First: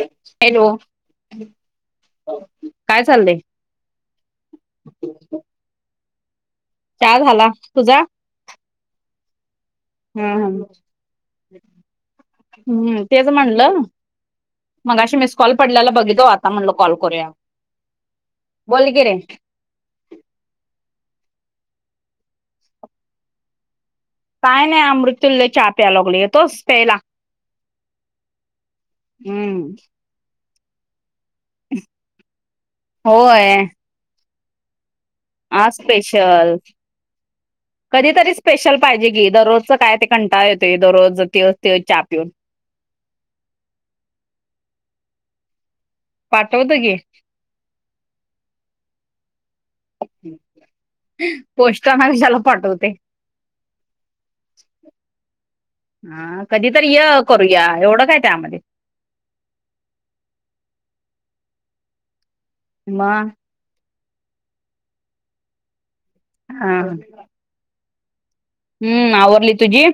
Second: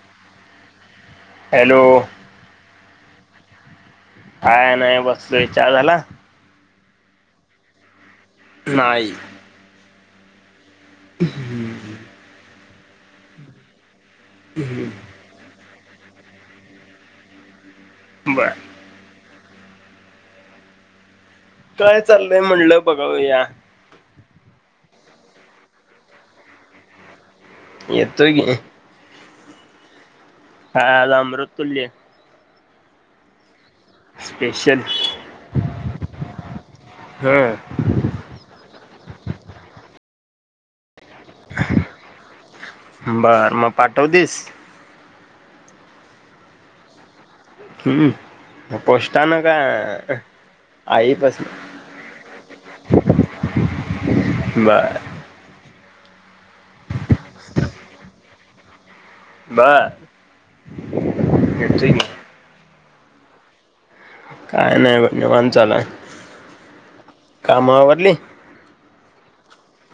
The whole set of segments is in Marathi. हॅलो, हॅलो काय चाललंय? काय नाही बसलोय चहा झाला चा झाला. तुझा? नाही. हं हा हा. [inaudible] हम् तेच म्हणलं, मगाशी मिस कॉल पडल्याल बघितलो आता म्हणलं कॉल करूया, बर बोल की रे. काय चाललंय म्हणलं बघूया. काय नाही अमृत्युल्य चहा प्याय लागलोय येतोस प्यायला. येतो की. हम. हा आज अमृत्युल्य. होय. स्पेशल आज स्पेशल हम्म कधीतरी स्पेशल पाहिजे की दररोज काय ते कंटाळा येतोय दररोज त्योच त्योच चहा पिऊन. बर मग पाठवतेस पाठवतो की. हम पोस्टान. काय आई पसनं. पोस्टानं कशाला पाठवते. बरं. हा कधीतरी य करूया एवढं काय त्यामध्ये. बरं येतो की. म काय नाही ब निवांत चालूयं. हा. कुठली? हम्म आवरली तुझी.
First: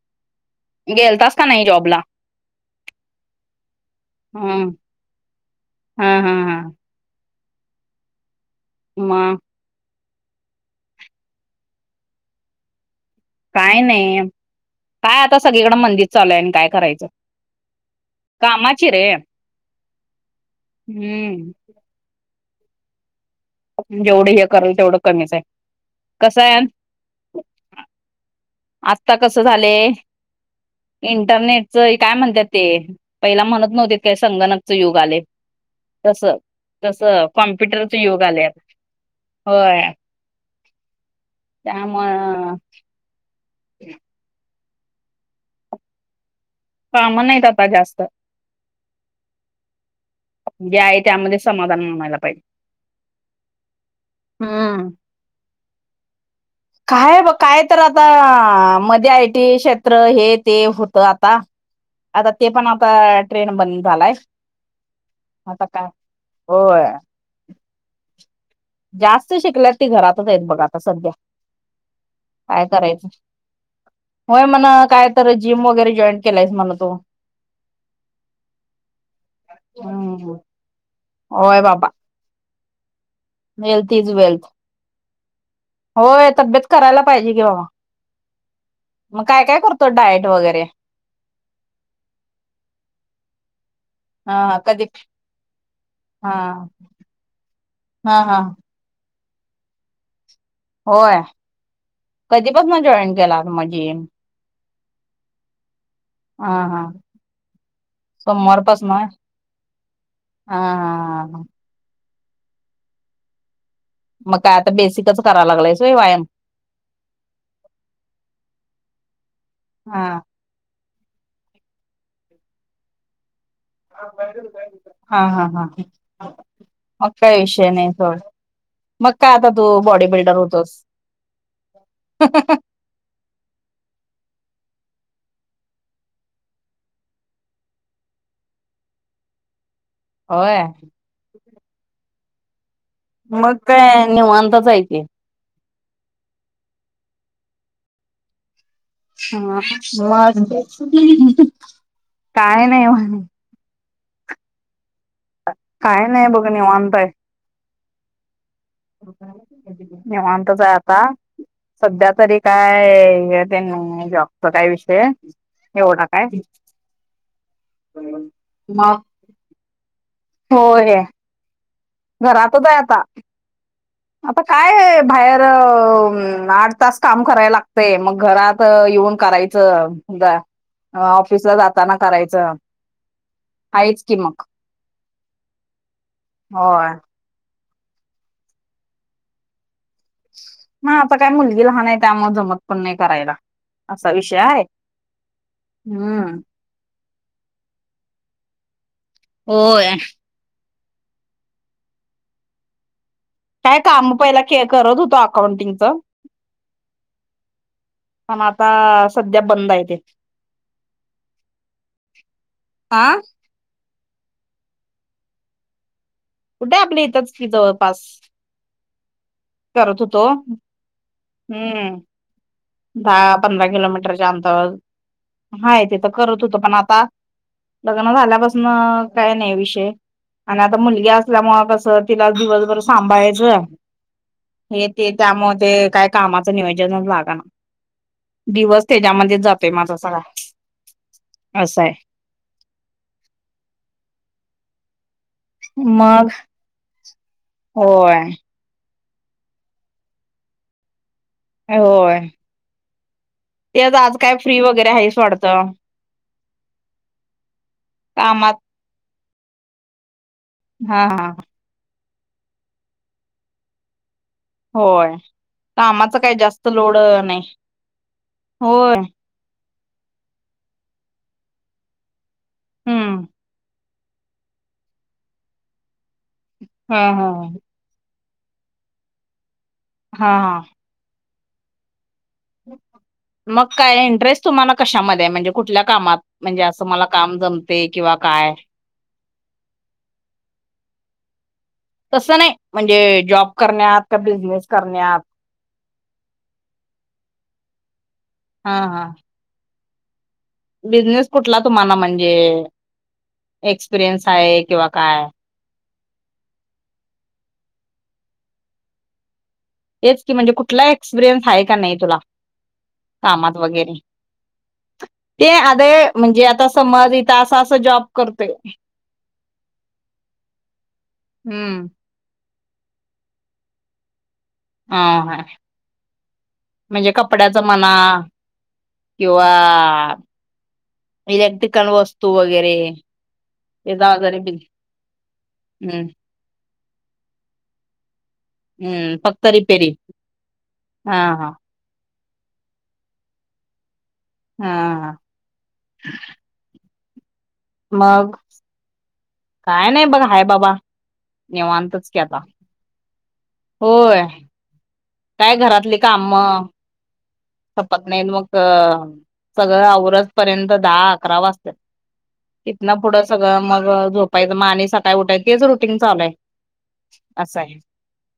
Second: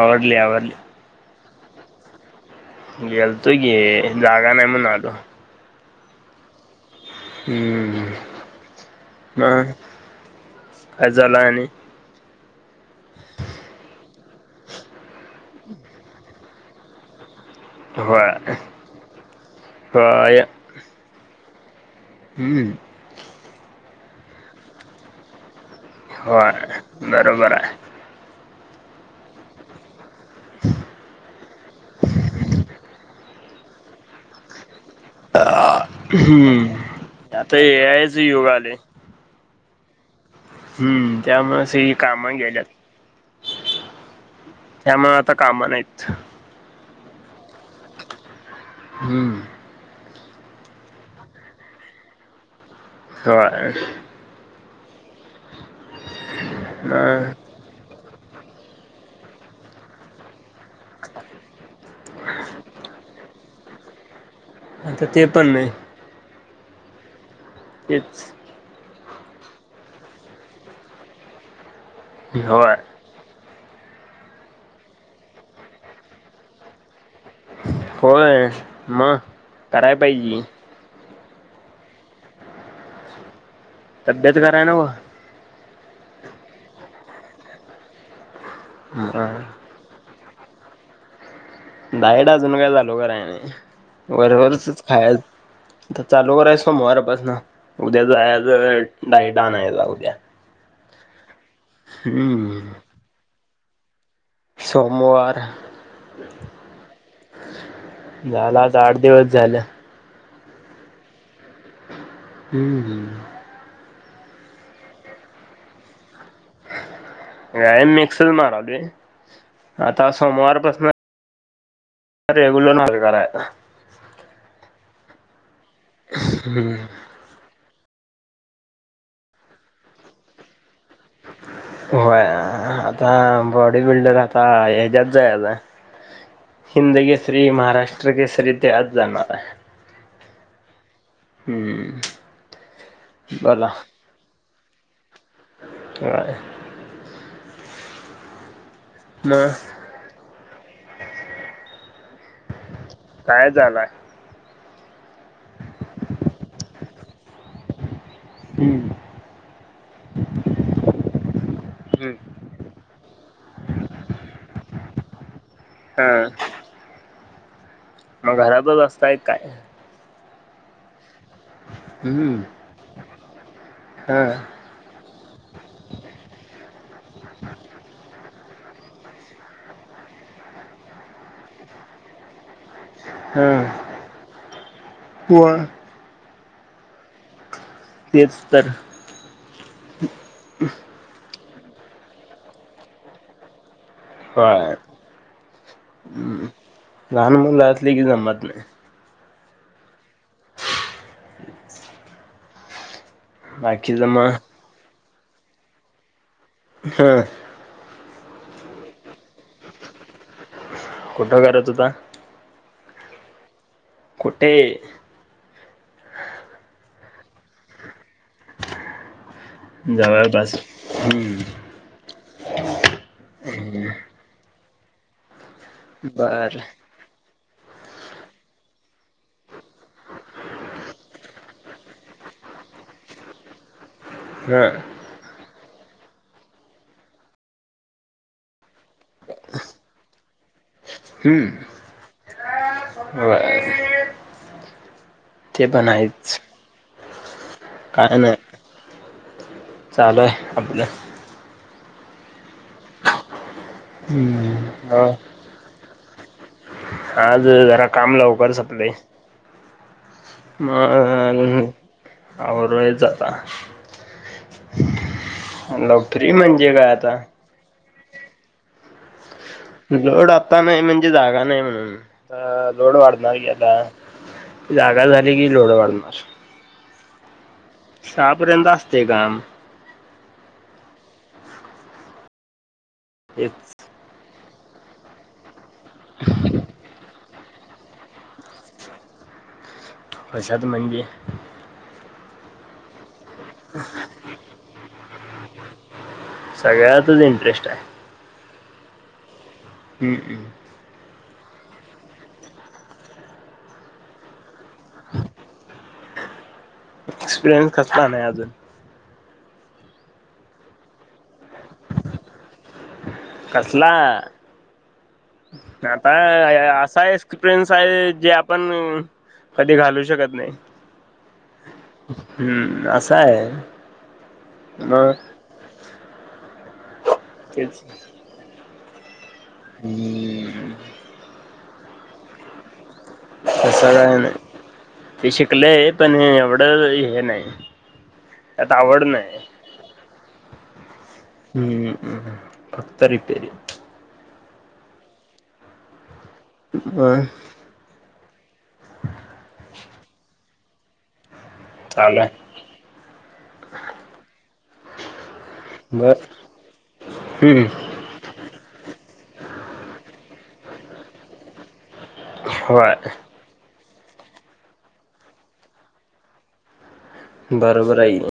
आवरली आवरली. गेलतास का नाही जॉबला? गेलतोय गे, जागा नाही म्हन आलो. हां-हां-हां हम्म, मग म? काय जालूआय आणि? काय नाई, काय आता सगळीकडं मंदि चालूआय आणि काय करायचं? व्हय, कामाची रे व्हय. हम्म हम्म जेवढं हे करल तेवढं कमीच आय. व्हय, बरोबर आय. आत्ता कसं झाले, इंटरनेट चय काय म्हणत्यात ते, पहिला म्हणत नव्हतीत काय संगणक. युग आले तसं, हम्म तसं आता ए कॉम्प्युटरचं आयच युग आले आत. होय हम्म त्यामुळं सगळी कामं त्यामुळं गेल्यात. [inaudible] त्यामुळं आता कामं नाहीत. कामं नाहीत आता जास्त. हम्म जे आहे त्यामध्ये समाधान मनाला पाहिज. व्हय. हम् काय ब मग काय तर आता मध्ये आयटी क्षेत्र हे ते होतं आता, आता ते पण आता ट्रेंड बंद झालाय. आता ते पण आता नाही. काय होय [inaudible] जास्त शिकल्यात ती घरातच आहेत बघ आता सध्या. काय होय करायचं? होय म्हणं काय तर जिम वगैरे जॉईन केलायस म्हण तू? होय म कराय पाहिजे. ओय बाबा. हेल्थ इज तब्येत वेल्थ. कराय नव होय तब्येत करायला पाहिजे कि बावा. मग काय काय करतो डायट? वगैरे डायट अजून काय जालू कराय नई. हा हा वरवरचंच कधी खाय त हा चालू कराय सोमवारपासनं, उद्या हा हा जायचं डायट आणायला उद्या. होय, हम्म कधीपसनं जॉईन केला मजी? सोमवार हा हा झाला आता आठ दिवस झालं. हां-हां-हां-हां हम्म-हम्म मग काय आता बेसिकच कराय लागलायस वय वायाम. नाई मिक्सच मारालोय. हा आता सोमवारपसनं रेगूलर [unintelligible] कराय. हां-हां-हां-हां, मग काय विषय नाई. हो मग काय आता तू बॉडी बिल्डर होतोस. होय आता बॉडी बिल्डर आता हेच्यात. हिंद केसरी. महाराष्ट्र केसरी. तेच्यात जाणार आहे. होय. हम्म. मग काय निवांतच आहे की. व्हय. मग हा बसलोय अजून. काय नाही बग. काय झालाय? काय नाही बघ निवांत हाय. हम्म. निवांतच हाय आता. सध्या हम्म तरी काय हे तेन जॉबच काय विषय. एवढा काय. हा मग घरातच मग असताय काय? होय. हम्म. घरातच आहे आता [inaudible] हा आता काय बाहेर आठ तास काम करायला लागतय, मग घरात [inaudible] येऊन करायचं, जा ऑफिस ला जाताना करायचं, [inaudible] हम आहेच की मग पण [inaudible] होय तेच तर [inaudible] ह आता काय मुलगी लहान आहे त्यामुळ जमत पण नाही करायला. [inaudible] विषय आहे काय हम्म हम् लहान मुल असले की जमत नाही. [unintelligible] होय काय बाकी काम जमा पहिला के करत होतो अकाउंटिंगच [inaudible] हा पण आता सध्या बंद आहे ते. [inaudible] कुठं करत होता? आा [inaudible] कुठे? कुठ आपल्या हितच की जवळपास करत होतो. जवळपास हम्म [inaudible] दहा- पंधरा किलोमीटरच्या अंतवरवर [inaudible] हाय तीत करत बर होतो, पण आता लग्न झाल्यापासून काय नाही विषय [inaudible] आणि आता मुलगी असल्यामुळ कसं तिला दिवसभर सांभाळायचं. [inaudible] हा हे -ते त्यामुळ ते काय कामाच नियोजनच लागना दिवस त्याच्यामध्येच जातोय माझा सगळा हम्म असं आहे बर [inaudible] ते पण मग हायच [inaudible] होय- चालू आहे आपल- होय- ते आता आज काय हम्म फ्री वगैरे ह आहेस वाटतं - आज जरा काम लवकर सपलंय- हा हा अ आवरायच आता- होय कामाच लवकरी काही जास्त म्हणजे काय लोड आता नाही होय- लोड आता नाही म्हणजे जागा नाही म्हणून लोड हम्म वाढणार की आता- जागा झाली कि लोडवाडणार- हा -हा सहापर्यंत असतय काम- हा -हा मग तेच काय इंटरेस्ट तुम्हाला कशामध्ये म्हणजे कुठल्या कामात म्हणजे असं मला- काम जमते किंवा काय- कशात म्हणजे तसं नाही म्हणजे जॉब करण्यात का बिझनेस करण्यात- सगळ्यातच इंटरेस्ट आहे. [inaudible] हा -हा हम-हम- बिझनेस कुठला तुम्हाला म्हणजे- एक्सपिरियन्स आहे किंवा काय? एक्सपिरियन्स कसला नाही अजून? हेच की म्हणजे कुठला एक्सपिरियन्स हाय का नाही तुला? कामात कसला वगैरे. ते आदे आता म्हणजे आता असा समज इथ असं एक्सपिरियन्स असं जॉब आहे जे करतोय, आपण कधी घालू शकत नाही. हम्म. हम्म असाय. ह-ह हाय म्हणजे कपड्याच तेच मना किंवा हम्म इलेक्ट्रिकल वस्तू वगैरे. तस त्याचा काय नाही. वगैरे बिल ते शिकलय, हम्म पण एव ड हे नाही. त्यात आवड हम्म नाही फक्त रिपेरी हा-हा. हम्म फक्त रिपेरी हां हां. होय. मग काय नाही बघ, हाय बाबा. निेवांतच की चालू आता. आहे होय. काय घरातली बर कामं हम्म संपत नाहीत मग, सगळं आवरसपर्यंत दहा, अकरा वाजत्यात. इथन होय पुढं सगळं मग झोपायचं म आणि सकाळी उठायच, तेच रुटीन चालूय. बरोबर हाय कि ओ.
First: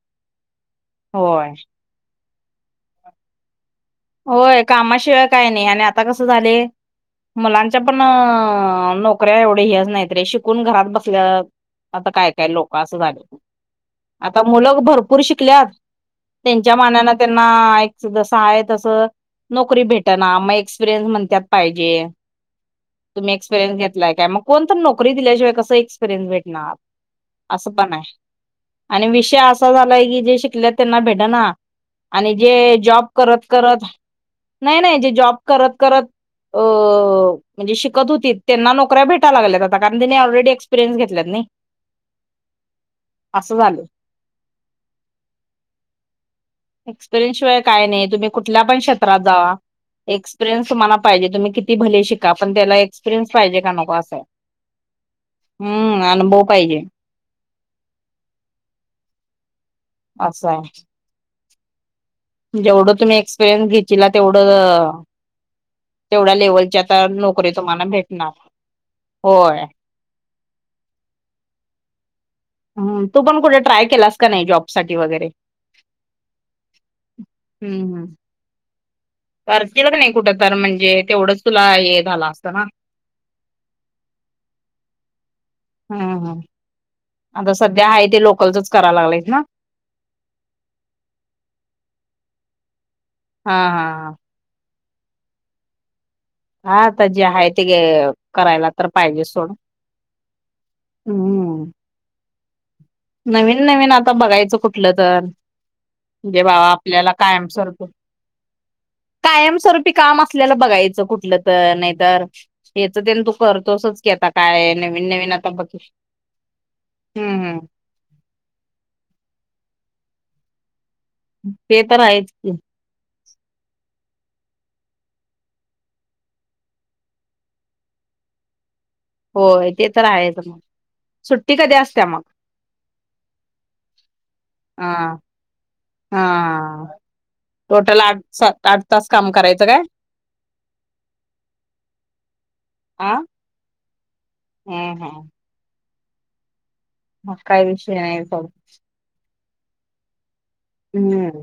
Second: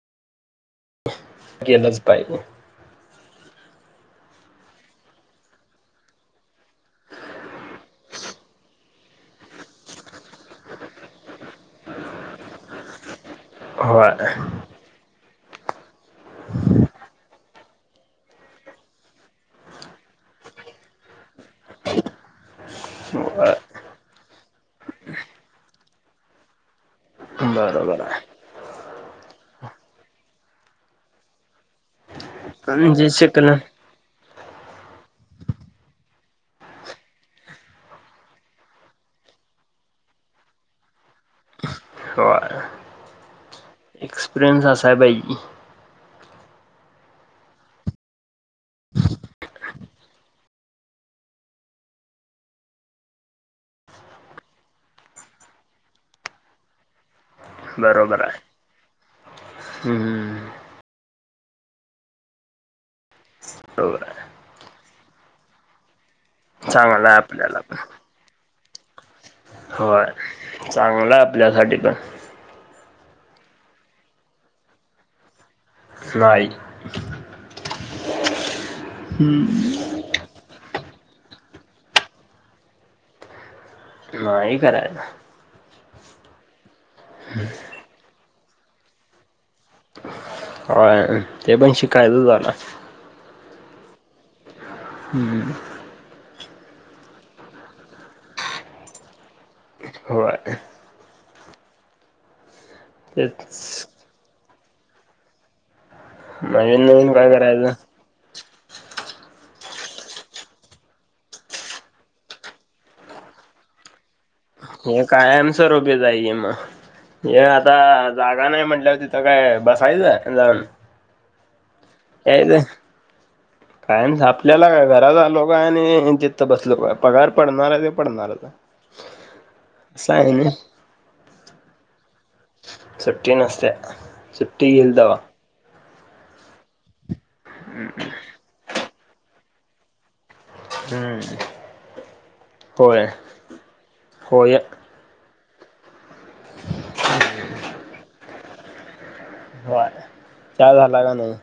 होय केलंच पाहिजे. होय, कामाशिवाय काय नाही आणि आता कसं झालय मुलांच्या पण, नोकऱ्या एवढ्या ह्याच नाहीत रे, शिकून घरात बसल्यात आता काय-काय लोक असं झाले. होय आता मुल भर पूर शिकल्यात. त्यांच्या मानान त्यांना एक जसा आहेत तस नोकरी भेटना, म एक्सपिरयन्स म्हणत्यात पाहिजे. तुम्ही होय एक्सपिरियन्स घेतलाय काय, मग कोण तर नोकरी दिल्याशिवाय कसं एक्सपिरियनस भेटणार? असं पण आहे. आणि विषय असा झालाय की, जे शिकल्यात त्यांना भेटना आणि जे जॉब म्हणजे शकल करत-करत, नाही-नाही जे जॉब करत-करत अ म्हणजे शिकत होतीत, त्यांना नोकऱ्या भेटा लागल्यात आता कारण त्यांनी ऑलरेडी एक्सपिरियन्स घेतल्यात नाही. होय. असं झालंय. एक्सपिरियंस असाय पाहिजे की. एक्सपिरियन्स शिवाय काय नाही. तुम्ही कुठल्या पण क्षेत्रात जावा. एक्सपिरियन्स तुम्हाना पाहिजे. तुम्ही किती भले शिका, पण त्याला एक्सपिरियनस पाहिजे का नको असंय. हम्म, अनुभव पाहिजे. बरोबराय. असाय. जेवढं तुम्ही एक्सपिरियन् बरोबर घेचीला तेवढं तेवढ्या आहे लेवलच्या आता चांगला आहे नोकरी आपल्याला पण तुम्हाना भेटणार. होय. मोला आपल्यासाठी पण. हं तू पण कुठे ट्राय केलास का नाही जॉब साठी वगैरे? नाई. हम्, करतील क नई कुटं तर म्हणजे तेवढंच तुला हे झालं असता ना. नाही करायला. हम्म ह आता सध्या हा ते लोकलचच करा लागलात ना. होय ते पण शिकायचच जाणार. हा हा हा. हम्म. हां त जे हाय ते ग करायला तर पाहिजे सोड. होय. हम्म नवीन तेच नवीन आता बघायचं. कुठलं तर म्हणजे बाबा नवीन आपल्याला नवीन काय कायम करायचं स्वरूपी. कायमस्वरूपी काम असल्यालं बघायचं कुट् म्हटल तर नाही तर हे तू करतोसच. काय हे नवीन नवीन आता कायमच बघ रोबी जाईे मग. हे हम्म आता जागा नाही म्हंटल्यावर तिथं काय बसायचं जाऊन. ते तर आहेच की. ह. कायन झा आपल्याला घरात आलो काय आणि तिथं बसलो काय पगार पडणार आहे ते पडणारच आय. होय ते तर आहेच मग सुट्टी कधी असते मग. सुट्टी नसत्या, सुट्टी घील तवा. हां, टोटल आठ सा आठ तास काम करायचं काय? हम्म होय. हा होय हम्म हम्म. म काय विषय नाही. हो चाहा झाला का नाही.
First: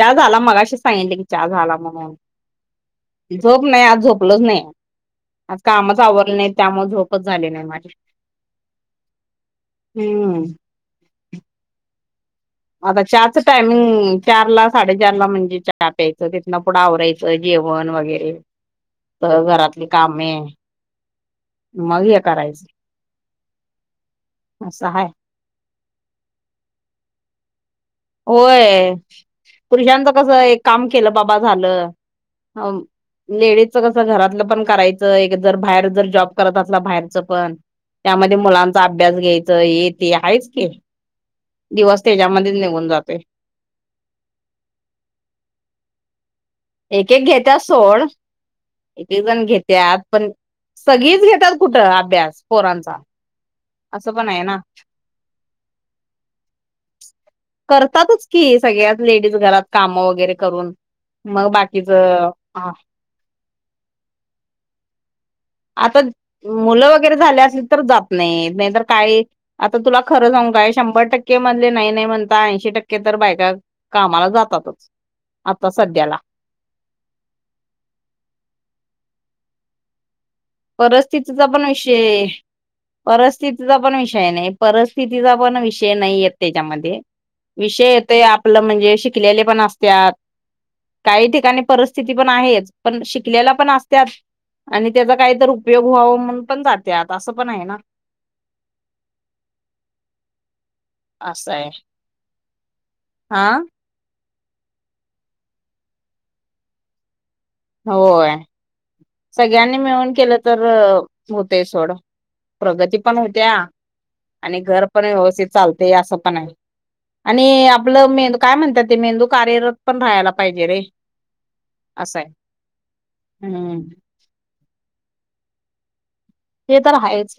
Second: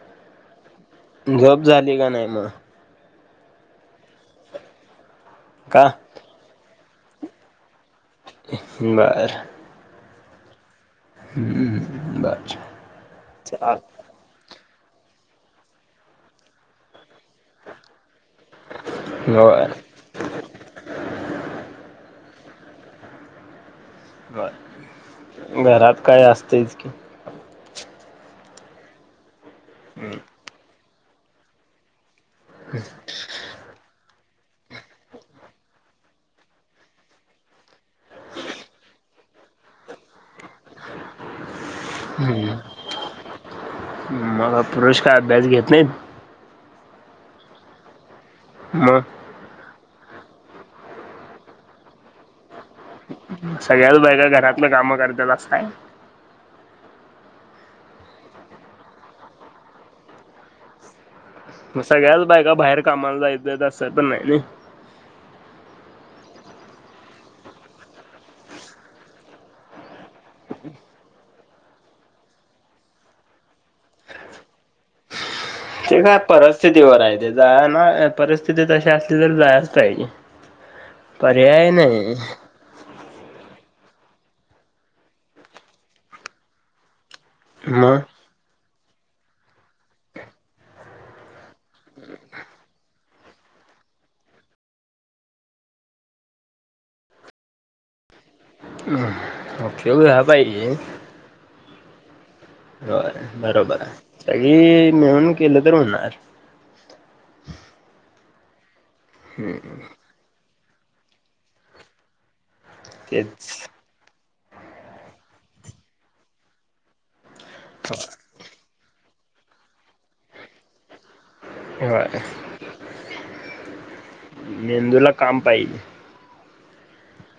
चा झाला मगशी सांगितले की चा झोप झाला झाली का मनून. नाही मग झोप नाही आज झोपलंच नाही. आ का कामच आवरलं नाही त्यामुळे झोपच झाली नाही माझी. बर. हम्म. हम्म बर आता चहाच चाल टायमिंग चार ला साडेचार ला म्हणजे चहा प्यायचं तिथं पुढं आवरायचं. [unintelligible] होय घरातली कामे. मग हे करायचं. असं हाय घरात काय असत इतकी. होय पुरुषांचं कस एक काम केलं बाबा झालं. हो लेडीज च कस घरात. कस पण करायच एक जर बाहेर जर जॉब करत असला बाहेर च पण त्या मध्ये मुलांचा अभ्यास. अभ्यास घ्यायच येते आहेच क दिवस त्याच्यामध्येच निघून. जातोय मग पुरुष काय अभ्यास घेत नाहीत. एक एक घेत्या सोड मग एक एक जण घेत्या. पण सगळीच घेेतात कुठं अभ्यास पोरांचा. सगळ्याच असं बहिग पण आहे ना घरातलं कामं करतात असंय. करतातच कि सगळ्यात लेडीज घरात काम वगैरे करून. मग सगळ्याच बाय का बाहेर कामाला जायचं तसंय पण नाही नाही. आता मुलं वगैरे झाले असली तर जात नाही नाहीतर काय आता तुला खरं सागुका काही शंभर टक्के मधले नाही नाही म्हणता ऐंशी टक्के तर बायका कामाला जातातच. आता ते सध्याला काय परिस्थितीवर आहे ते जा ना परिस्थिती तशी असली तर जायच पाहिजे. परस्थितीचा पण पर्याय नाही विषय परिस्थितीचा. पण विषय नाही परिस्थितीचा पण विषय नाही येत त्याच्यामध्ये. विषय मग येत आपलं म्हणजे शिकलेले पण असतात काही ठिकाणी. परस्थिती पण आहेच. पण शिकल्याला पण असत्यात आणि त्याचा काही तर उपयोग व्हाव म्हण पण जाते आता असं पण आहे ना. हम ओके व ह पाहिरी. आस हाय. होय बरोबर हाय. सगळी मिळून केलं तर हुणार. होय, सगळ्यांनी मिळून केलं तर हुतय सोड. प्रगती पण तेच हुतिया आणि घर पण व्यवस्थित चालत या असं पण आहे. आणि आपलं मेंदू काय म्हणतात ते मेंदू कार्यरत पण राहायला पाहिजे रे असं हय आहे हम्म मेंदूला काम पाहिल हे तर आहेच